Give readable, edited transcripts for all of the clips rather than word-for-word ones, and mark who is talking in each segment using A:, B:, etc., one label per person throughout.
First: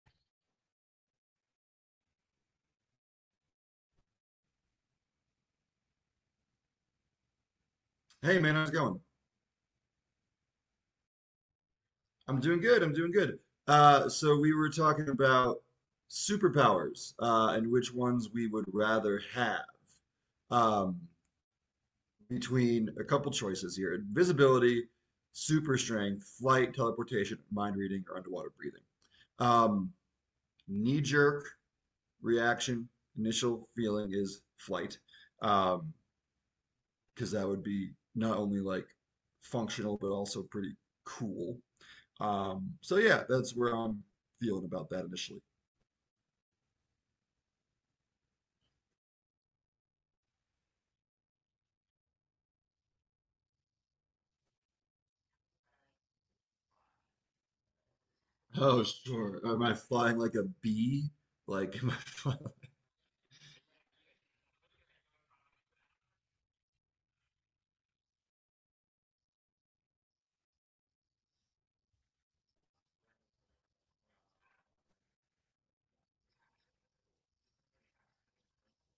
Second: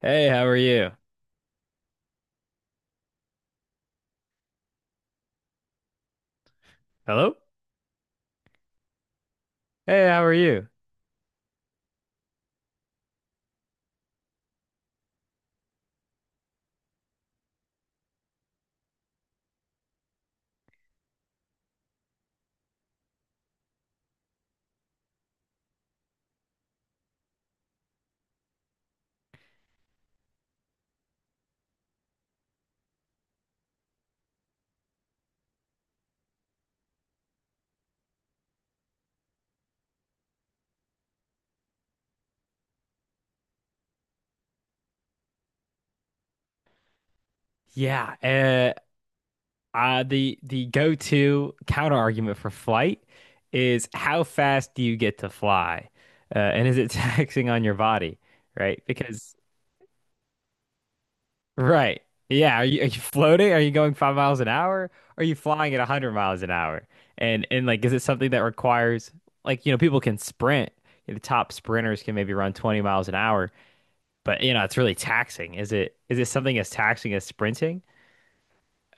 A: Hey, how are you? Hello?
B: Hey man, how's it going?
A: Hey, how are you?
B: I'm doing good. I'm doing good. So we were talking about superpowers and which ones we would rather have um, between a couple choices here: invisibility, super strength, flight, teleportation, mind reading, or underwater breathing. Um, Knee-jerk reaction, initial feeling is flight, um, because that would be not only like functional but also pretty cool. So yeah, that's where I'm feeling about that initially.
A: Yeah, uh, the go-to counter argument for flight is how fast do you get to fly? And is it taxing on your body,
B: Oh,
A: right? Because
B: sure. Am I flying like a bee? Like, am I
A: right.
B: flying?
A: Yeah, are you floating? Are you going 5 miles an hour? Are you flying at 100 miles an hour? And like is it something that requires like you know people can sprint. The top sprinters can maybe run 20 miles an hour, but you know, it's really taxing. Is it something as taxing as sprinting?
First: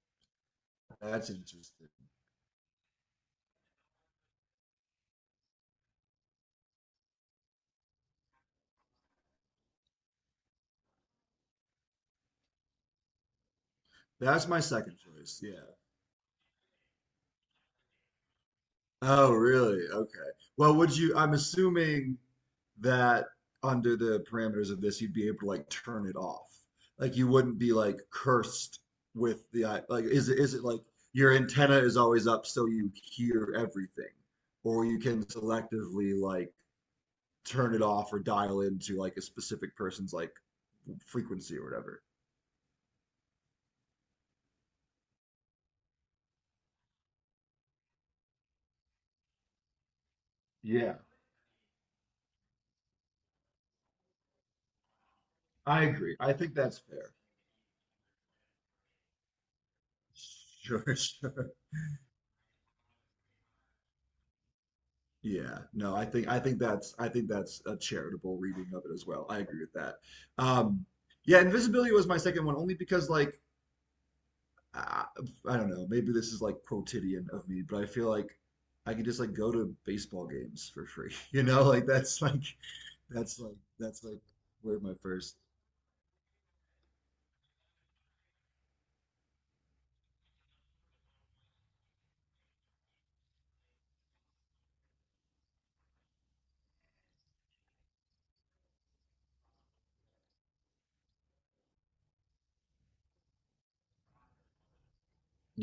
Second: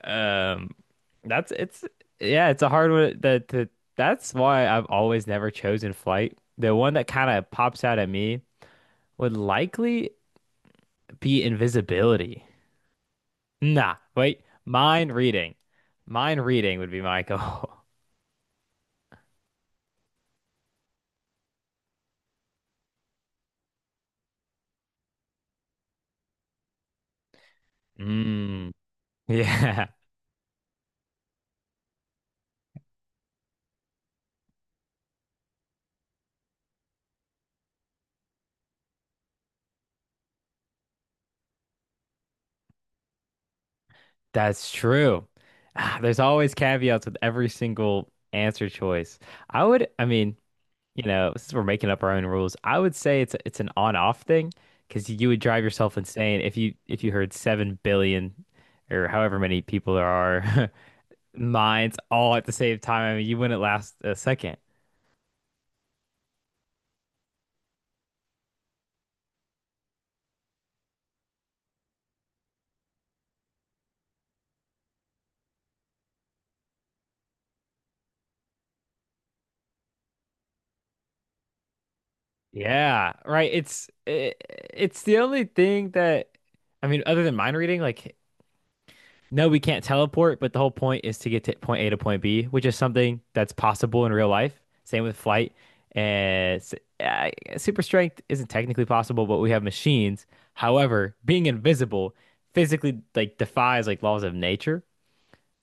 A: Um,
B: That's
A: that's it's
B: interesting.
A: yeah, it's a hard one. That's why I've always never chosen flight. The one that kind of pops out at me would likely be invisibility. Nah, wait,
B: That's my second
A: mind
B: choice.
A: reading.
B: Yeah.
A: Mind reading would be my goal.
B: Oh, really? Okay. Well, would you? I'm assuming that under the parameters of this, you'd be able to like turn it off. Like, you wouldn't be like
A: Mm,
B: cursed with the eye.
A: yeah,
B: Like, is it like your antenna is always up so you hear everything, or you can selectively like turn it off or dial into like a specific person's like frequency or whatever.
A: that's true. Ah, there's always caveats with every single answer choice. I would, I mean,
B: Yeah,
A: You know, since we're making up our own rules, I would say it's an on-off thing because you would drive
B: I
A: yourself
B: agree. I
A: insane
B: think
A: if you
B: that's
A: if you
B: fair.
A: heard 7 billion or however many people there are
B: Sure, sure.
A: minds all at the same time. I mean, you wouldn't last a second.
B: Yeah. No, I think that's I think that's a charitable reading of it as well. I agree with that. Um, yeah, invisibility was my second one only because like I, I don't know, maybe this is like quotidian of me, but I feel like I could just like go to baseball games for free. You know, like
A: Yeah, right.
B: that's like where my
A: It's the
B: first
A: only thing that I mean, other than mind reading, like no, we can't teleport, but the whole point is to get to point A to point B, which is something that's possible in real life. Same with flight. And s- uh, Super strength isn't technically possible, but we have machines. However, being invisible physically like defies like laws of nature.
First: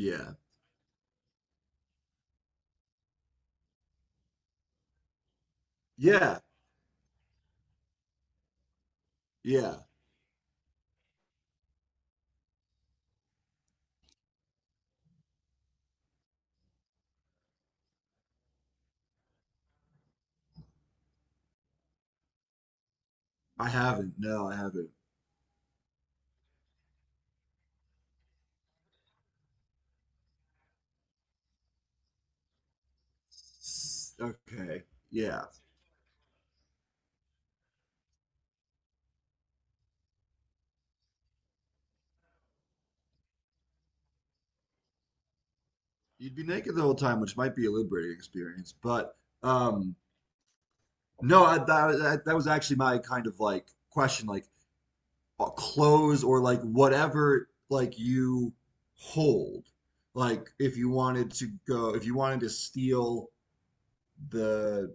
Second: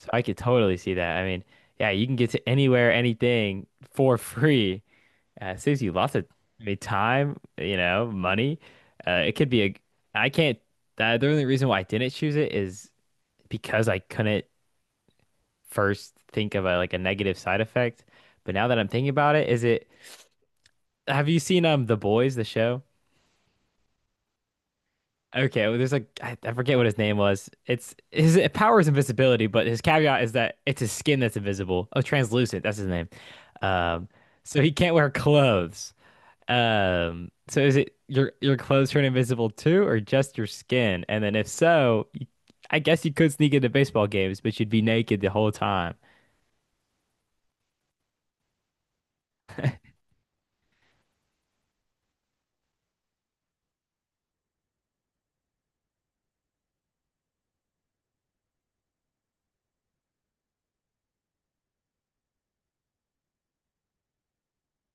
A: So I could totally see that. I mean, yeah, you can get to anywhere, anything for free. It saves you lots of,
B: Yeah.
A: I mean, time, money. It could be a,
B: Yeah.
A: I can't, The only reason why I didn't choose it is because I couldn't first think of a like a negative side effect. But now that I'm thinking about it, is it have you seen The Boys, the show?
B: I haven't. No, I haven't.
A: Okay, well, there's like I forget what his name was. It's his power is invisibility, but his caveat is that it's his skin that's invisible. Oh, translucent, that's his name. Um, so he
B: Okay.
A: can't wear
B: Yeah.
A: clothes. So is it your clothes turn invisible too, or just your skin? And then if so, you, I guess you could sneak into baseball games, but you'd be naked the whole time.
B: You'd be naked the whole time, which might be a liberating experience. But um, no, I, that, that, that was actually my kind of like question, like clothes or like whatever like you hold. Like if you wanted to go, if you wanted to steal the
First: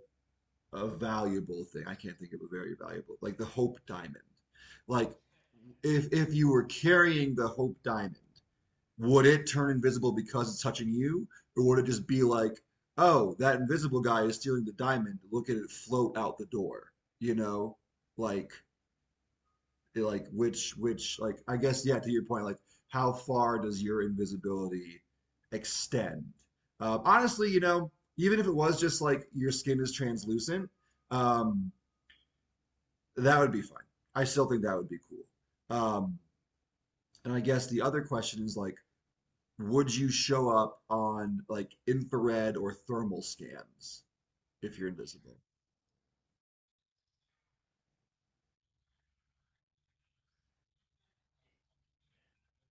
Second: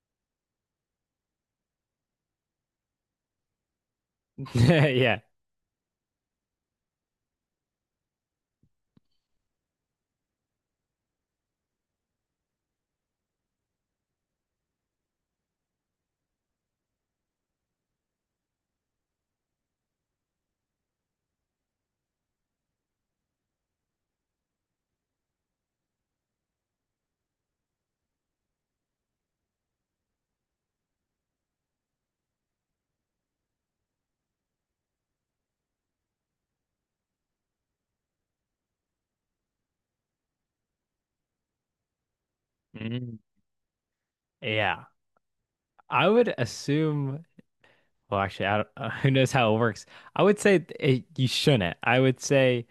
B: a valuable thing, I can't think of a very valuable, like the Hope Diamond. Like
A: Yeah.
B: if you were carrying the Hope Diamond, would it turn invisible because it's touching you? Or would it just be like, oh, that invisible guy is stealing the diamond. Look at it float out the door. You know, like like which like I guess yeah, to your point, like how far does your invisibility extend? Honestly, you know, even if it was just like your skin is translucent, um, that would be fine. I still think that would be cool. And I guess the other question is like, would you show up on like infrared or
A: Mm.
B: thermal scans if
A: Yeah.
B: you're invisible?
A: I would assume, well, actually, I don't, who knows how it works. I would say you shouldn't. I would say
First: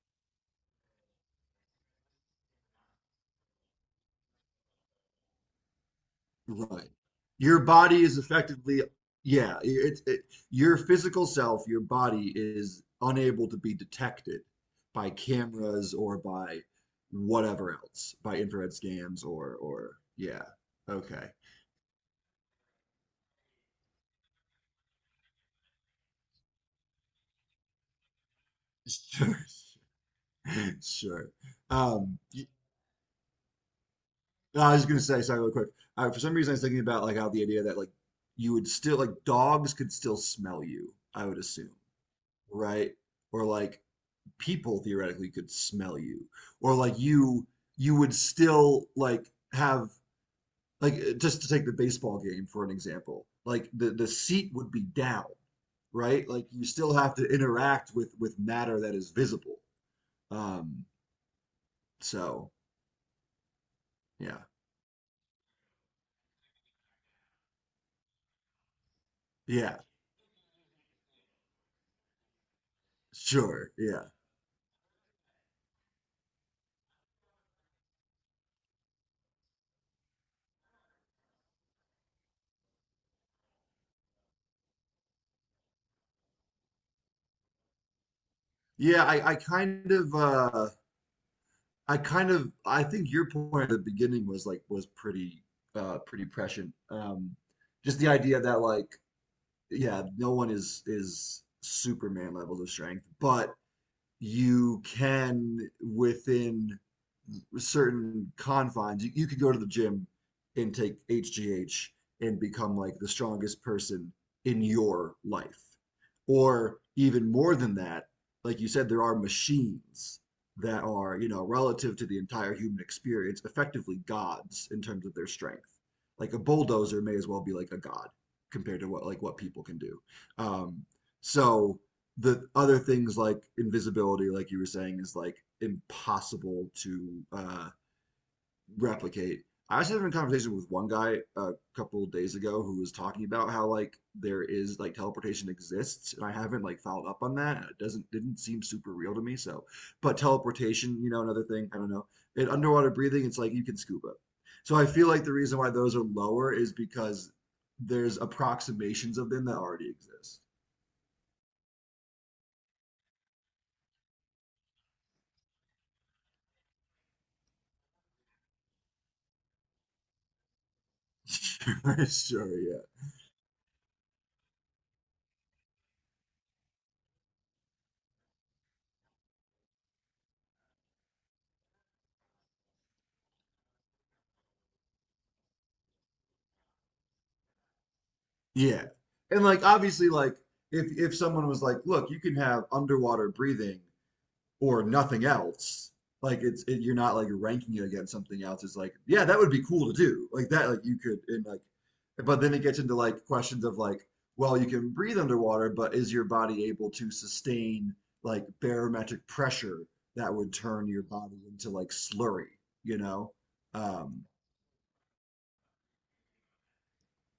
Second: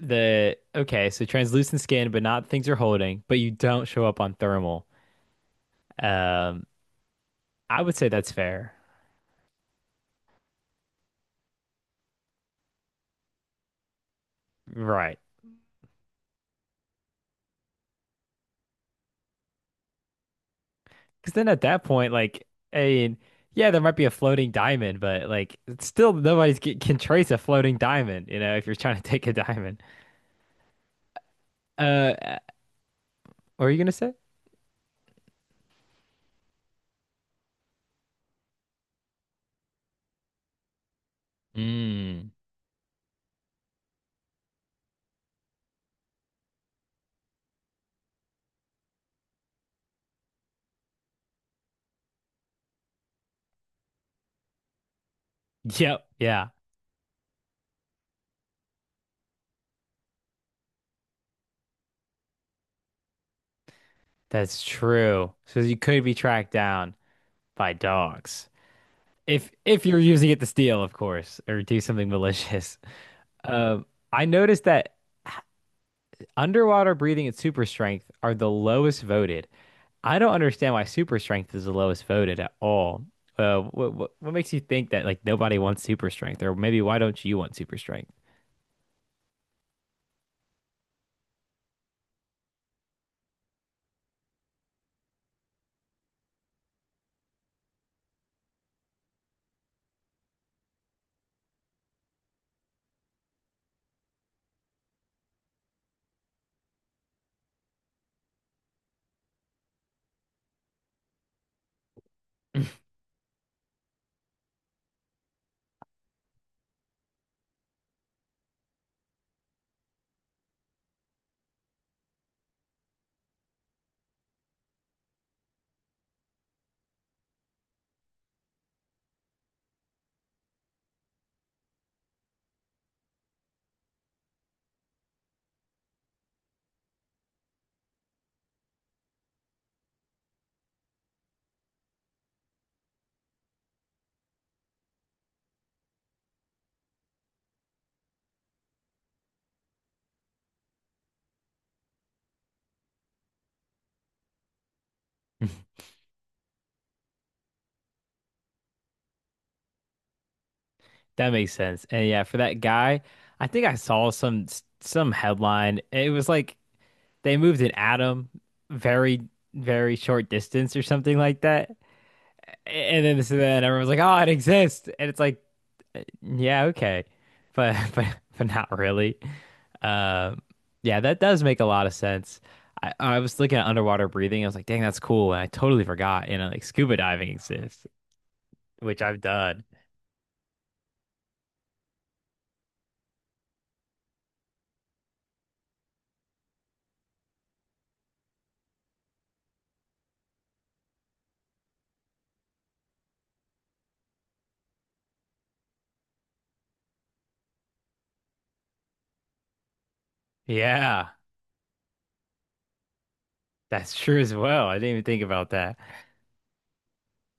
A: okay, so translucent skin, but not things you're holding, but you don't show up on thermal. Um,
B: Right. Your
A: I would
B: body
A: say
B: is
A: that's fair.
B: effectively, yeah, your physical self, your body is unable to be detected by
A: Right.
B: cameras or by whatever else, by infrared scans or yeah. Okay.
A: Because then at that point, like, I mean, yeah, there might be a floating diamond, but like, it's still nobody's can trace a floating diamond, you know, if you're trying to take a diamond.
B: Sure. Sure.
A: Uh,
B: Um,
A: uh, what are you gonna say?
B: No, I was just gonna say, sorry, real quick. For some reason, I was thinking about like how the idea that like you would still like dogs could still smell you, I would assume,
A: Mm.
B: right? Or like people theoretically could smell you, or like you would still like have like just to take the baseball game for an example, like the seat would be down,
A: Yep.
B: right? Like
A: Yeah.
B: you still have to interact with matter that is visible. Um, so yeah,
A: That's true. So you could be tracked down by dogs if
B: yeah,
A: if you're using it to steal, of course, or do something malicious.
B: sure,
A: Um,
B: yeah,
A: I noticed that underwater breathing and super strength are the lowest voted. I don't understand why super strength is the lowest voted at all. What makes you think that like nobody wants super strength, or maybe why don't you want super strength?
B: yeah. I kind of I think your point at the beginning was like was pretty pretty prescient. Just the idea that like yeah, no one is Superman levels of strength, but you can within certain confines. You could go to the gym and take HGH and become like the strongest person in your life. Or even more than that, like you said, there are machines that are, you know, relative to the entire human experience, effectively gods in terms of their strength. Like a bulldozer may as well be like a god compared to what like what people can do. Um, so the other things like invisibility, like you were saying, is like impossible to replicate. I was having a conversation with one guy a couple of days ago who was talking about how like there is like teleportation exists, and I haven't like followed up on that. It doesn't didn't seem super real to me. So, but teleportation, you know, another thing. I don't know. And underwater breathing, it's like you can scuba. So I feel like the reason why those are lower is because there's approximations of them that already exist.
A: That makes sense. And yeah, for that guy, I think I saw some headline. It was like they moved an atom very, very short distance or something like that.
B: Sure, yeah.
A: And then so then everyone's like, "Oh, it exists," and it's like, "Yeah, okay," but but not really. Um, yeah, that does make a lot of sense. I was looking at underwater breathing. I was like, "Dang, that's cool," and I totally forgot. You know, like scuba diving exists,
B: Yeah.
A: which I've
B: And
A: done.
B: like obviously like if someone was like, "Look, you can have underwater breathing or nothing else." Like you're not like ranking it against something else. It's like, "Yeah, that would be cool to do." Like that like you could and like but then it gets into like questions of like, well, you can breathe underwater, but is your body able to sustain like barometric pressure that would turn your
A: Yeah,
B: body into like slurry, you know?
A: that's true
B: Um
A: as well. I didn't even think about that.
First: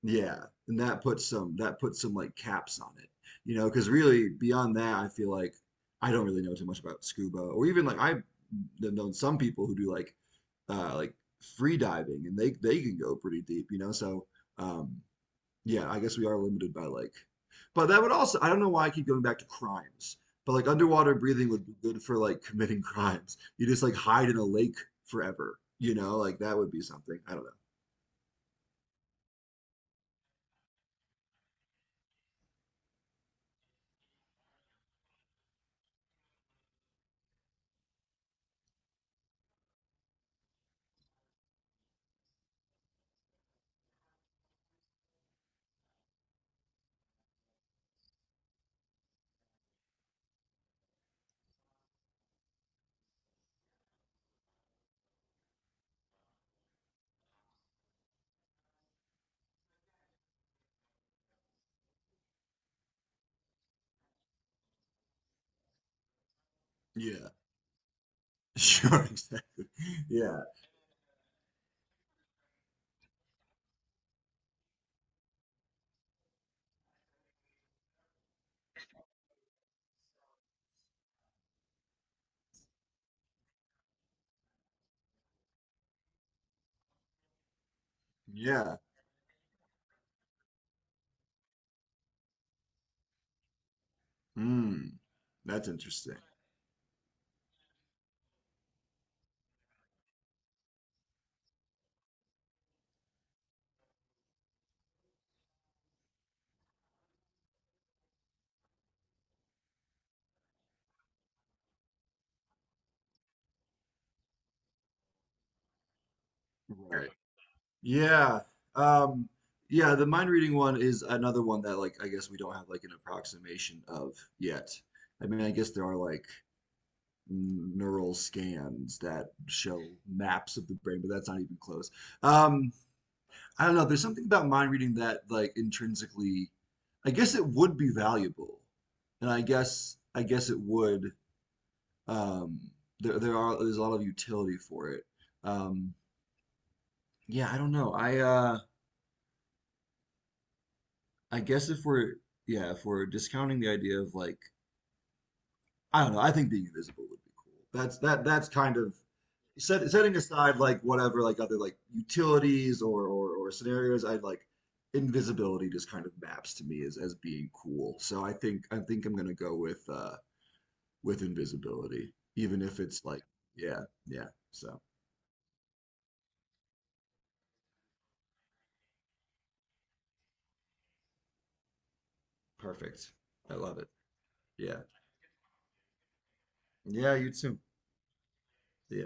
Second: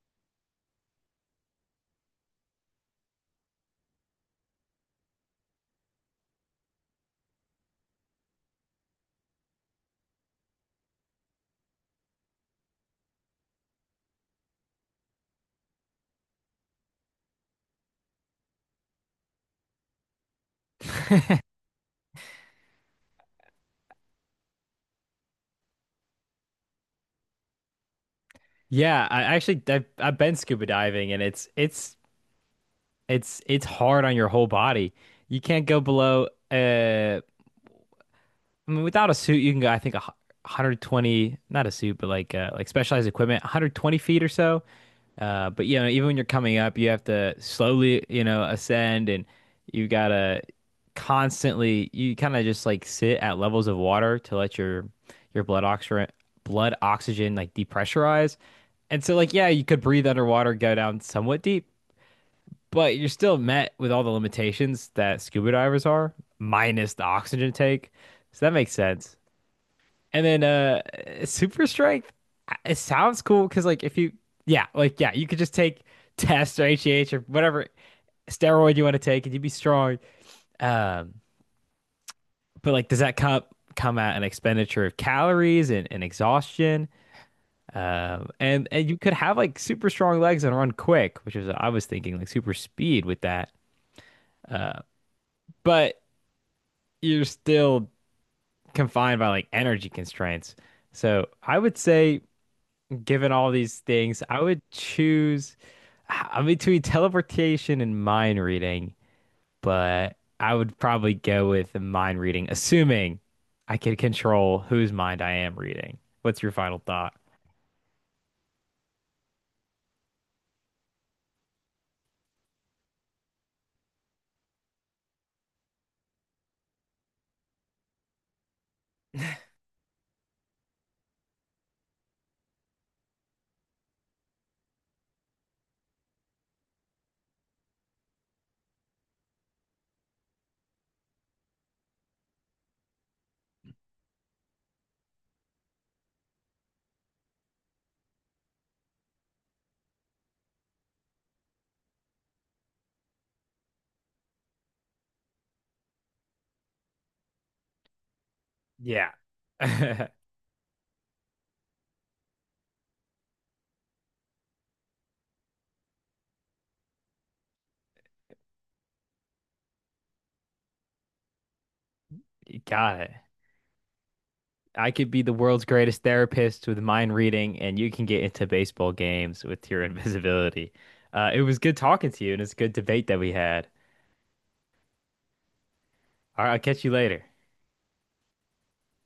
B: Yeah, and that puts some like caps on it, you know, because really beyond that, I feel like I don't really know too much about scuba or even like I've known some people who do like uh like free diving and they can go pretty deep, you know. So um yeah, I guess we are limited by like, but that would also I don't know why I keep going back to crimes, but like underwater breathing would be good for like committing crimes. You just like hide in a lake forever, you know, like that would be something. I don't know.
A: Yeah, I actually I've been scuba diving, and it's it's hard on your whole body. You can't go below. Uh, I mean, without a suit, you can go. I think 120, not a suit, but like specialized equipment, 120 feet or so. But you know, even when you're coming up, you have to slowly, you know, ascend, and you gotta constantly. You kind of just like sit at levels of water to let your blood oxygen like depressurize. And so, like, yeah, you could breathe underwater, go down somewhat deep, but you're still met with all the limitations that scuba divers are, minus the
B: Yeah,
A: oxygen take. So that makes
B: sure,
A: sense.
B: exactly.
A: And
B: Yeah.
A: then Super strength, it sounds cool because like if you yeah, like yeah, you could just take tests or HGH or whatever steroid you want to take and you'd be strong. Um, but like does that come at an expenditure of calories and exhaustion?
B: Yeah.
A: And you could have like super strong legs and run quick, which is I was thinking like super speed with that.
B: Hmm. That's
A: But
B: interesting.
A: you're still confined by like energy constraints. So I would say, given all these things, I would choose I'm between teleportation and mind reading, but I would probably go with the mind reading, assuming I could control whose mind I am reading. What's your final
B: Right.
A: thought?
B: Yeah. Um, yeah, the mind reading one is another one that like I guess we don't have like an approximation of yet. I mean, I guess there are like neural scans that show maps of the brain, but that's not even close. Um, I don't know. There's something about mind reading that like intrinsically, I guess it would be valuable. And I guess it would um there's a lot of utility for it. Um Yeah, I don't know. I guess if we're yeah, if we're discounting the idea of like I don't know, I think being invisible would be cool. That's kind of
A: Yeah.
B: setting aside like whatever like other like utilities or or scenarios, I like invisibility just kind of maps to me as being cool. So I think I'm gonna go with invisibility,
A: You
B: even if
A: got
B: it's
A: it.
B: like yeah, yeah. So
A: I could be the world's greatest therapist with mind reading, and you can get into baseball games with your invisibility. It was good talking to you, and it's a good debate
B: perfect.
A: that we
B: I
A: had.
B: love it. Yeah.
A: All right, I'll catch you
B: Yeah,
A: later.
B: you too. Yeah.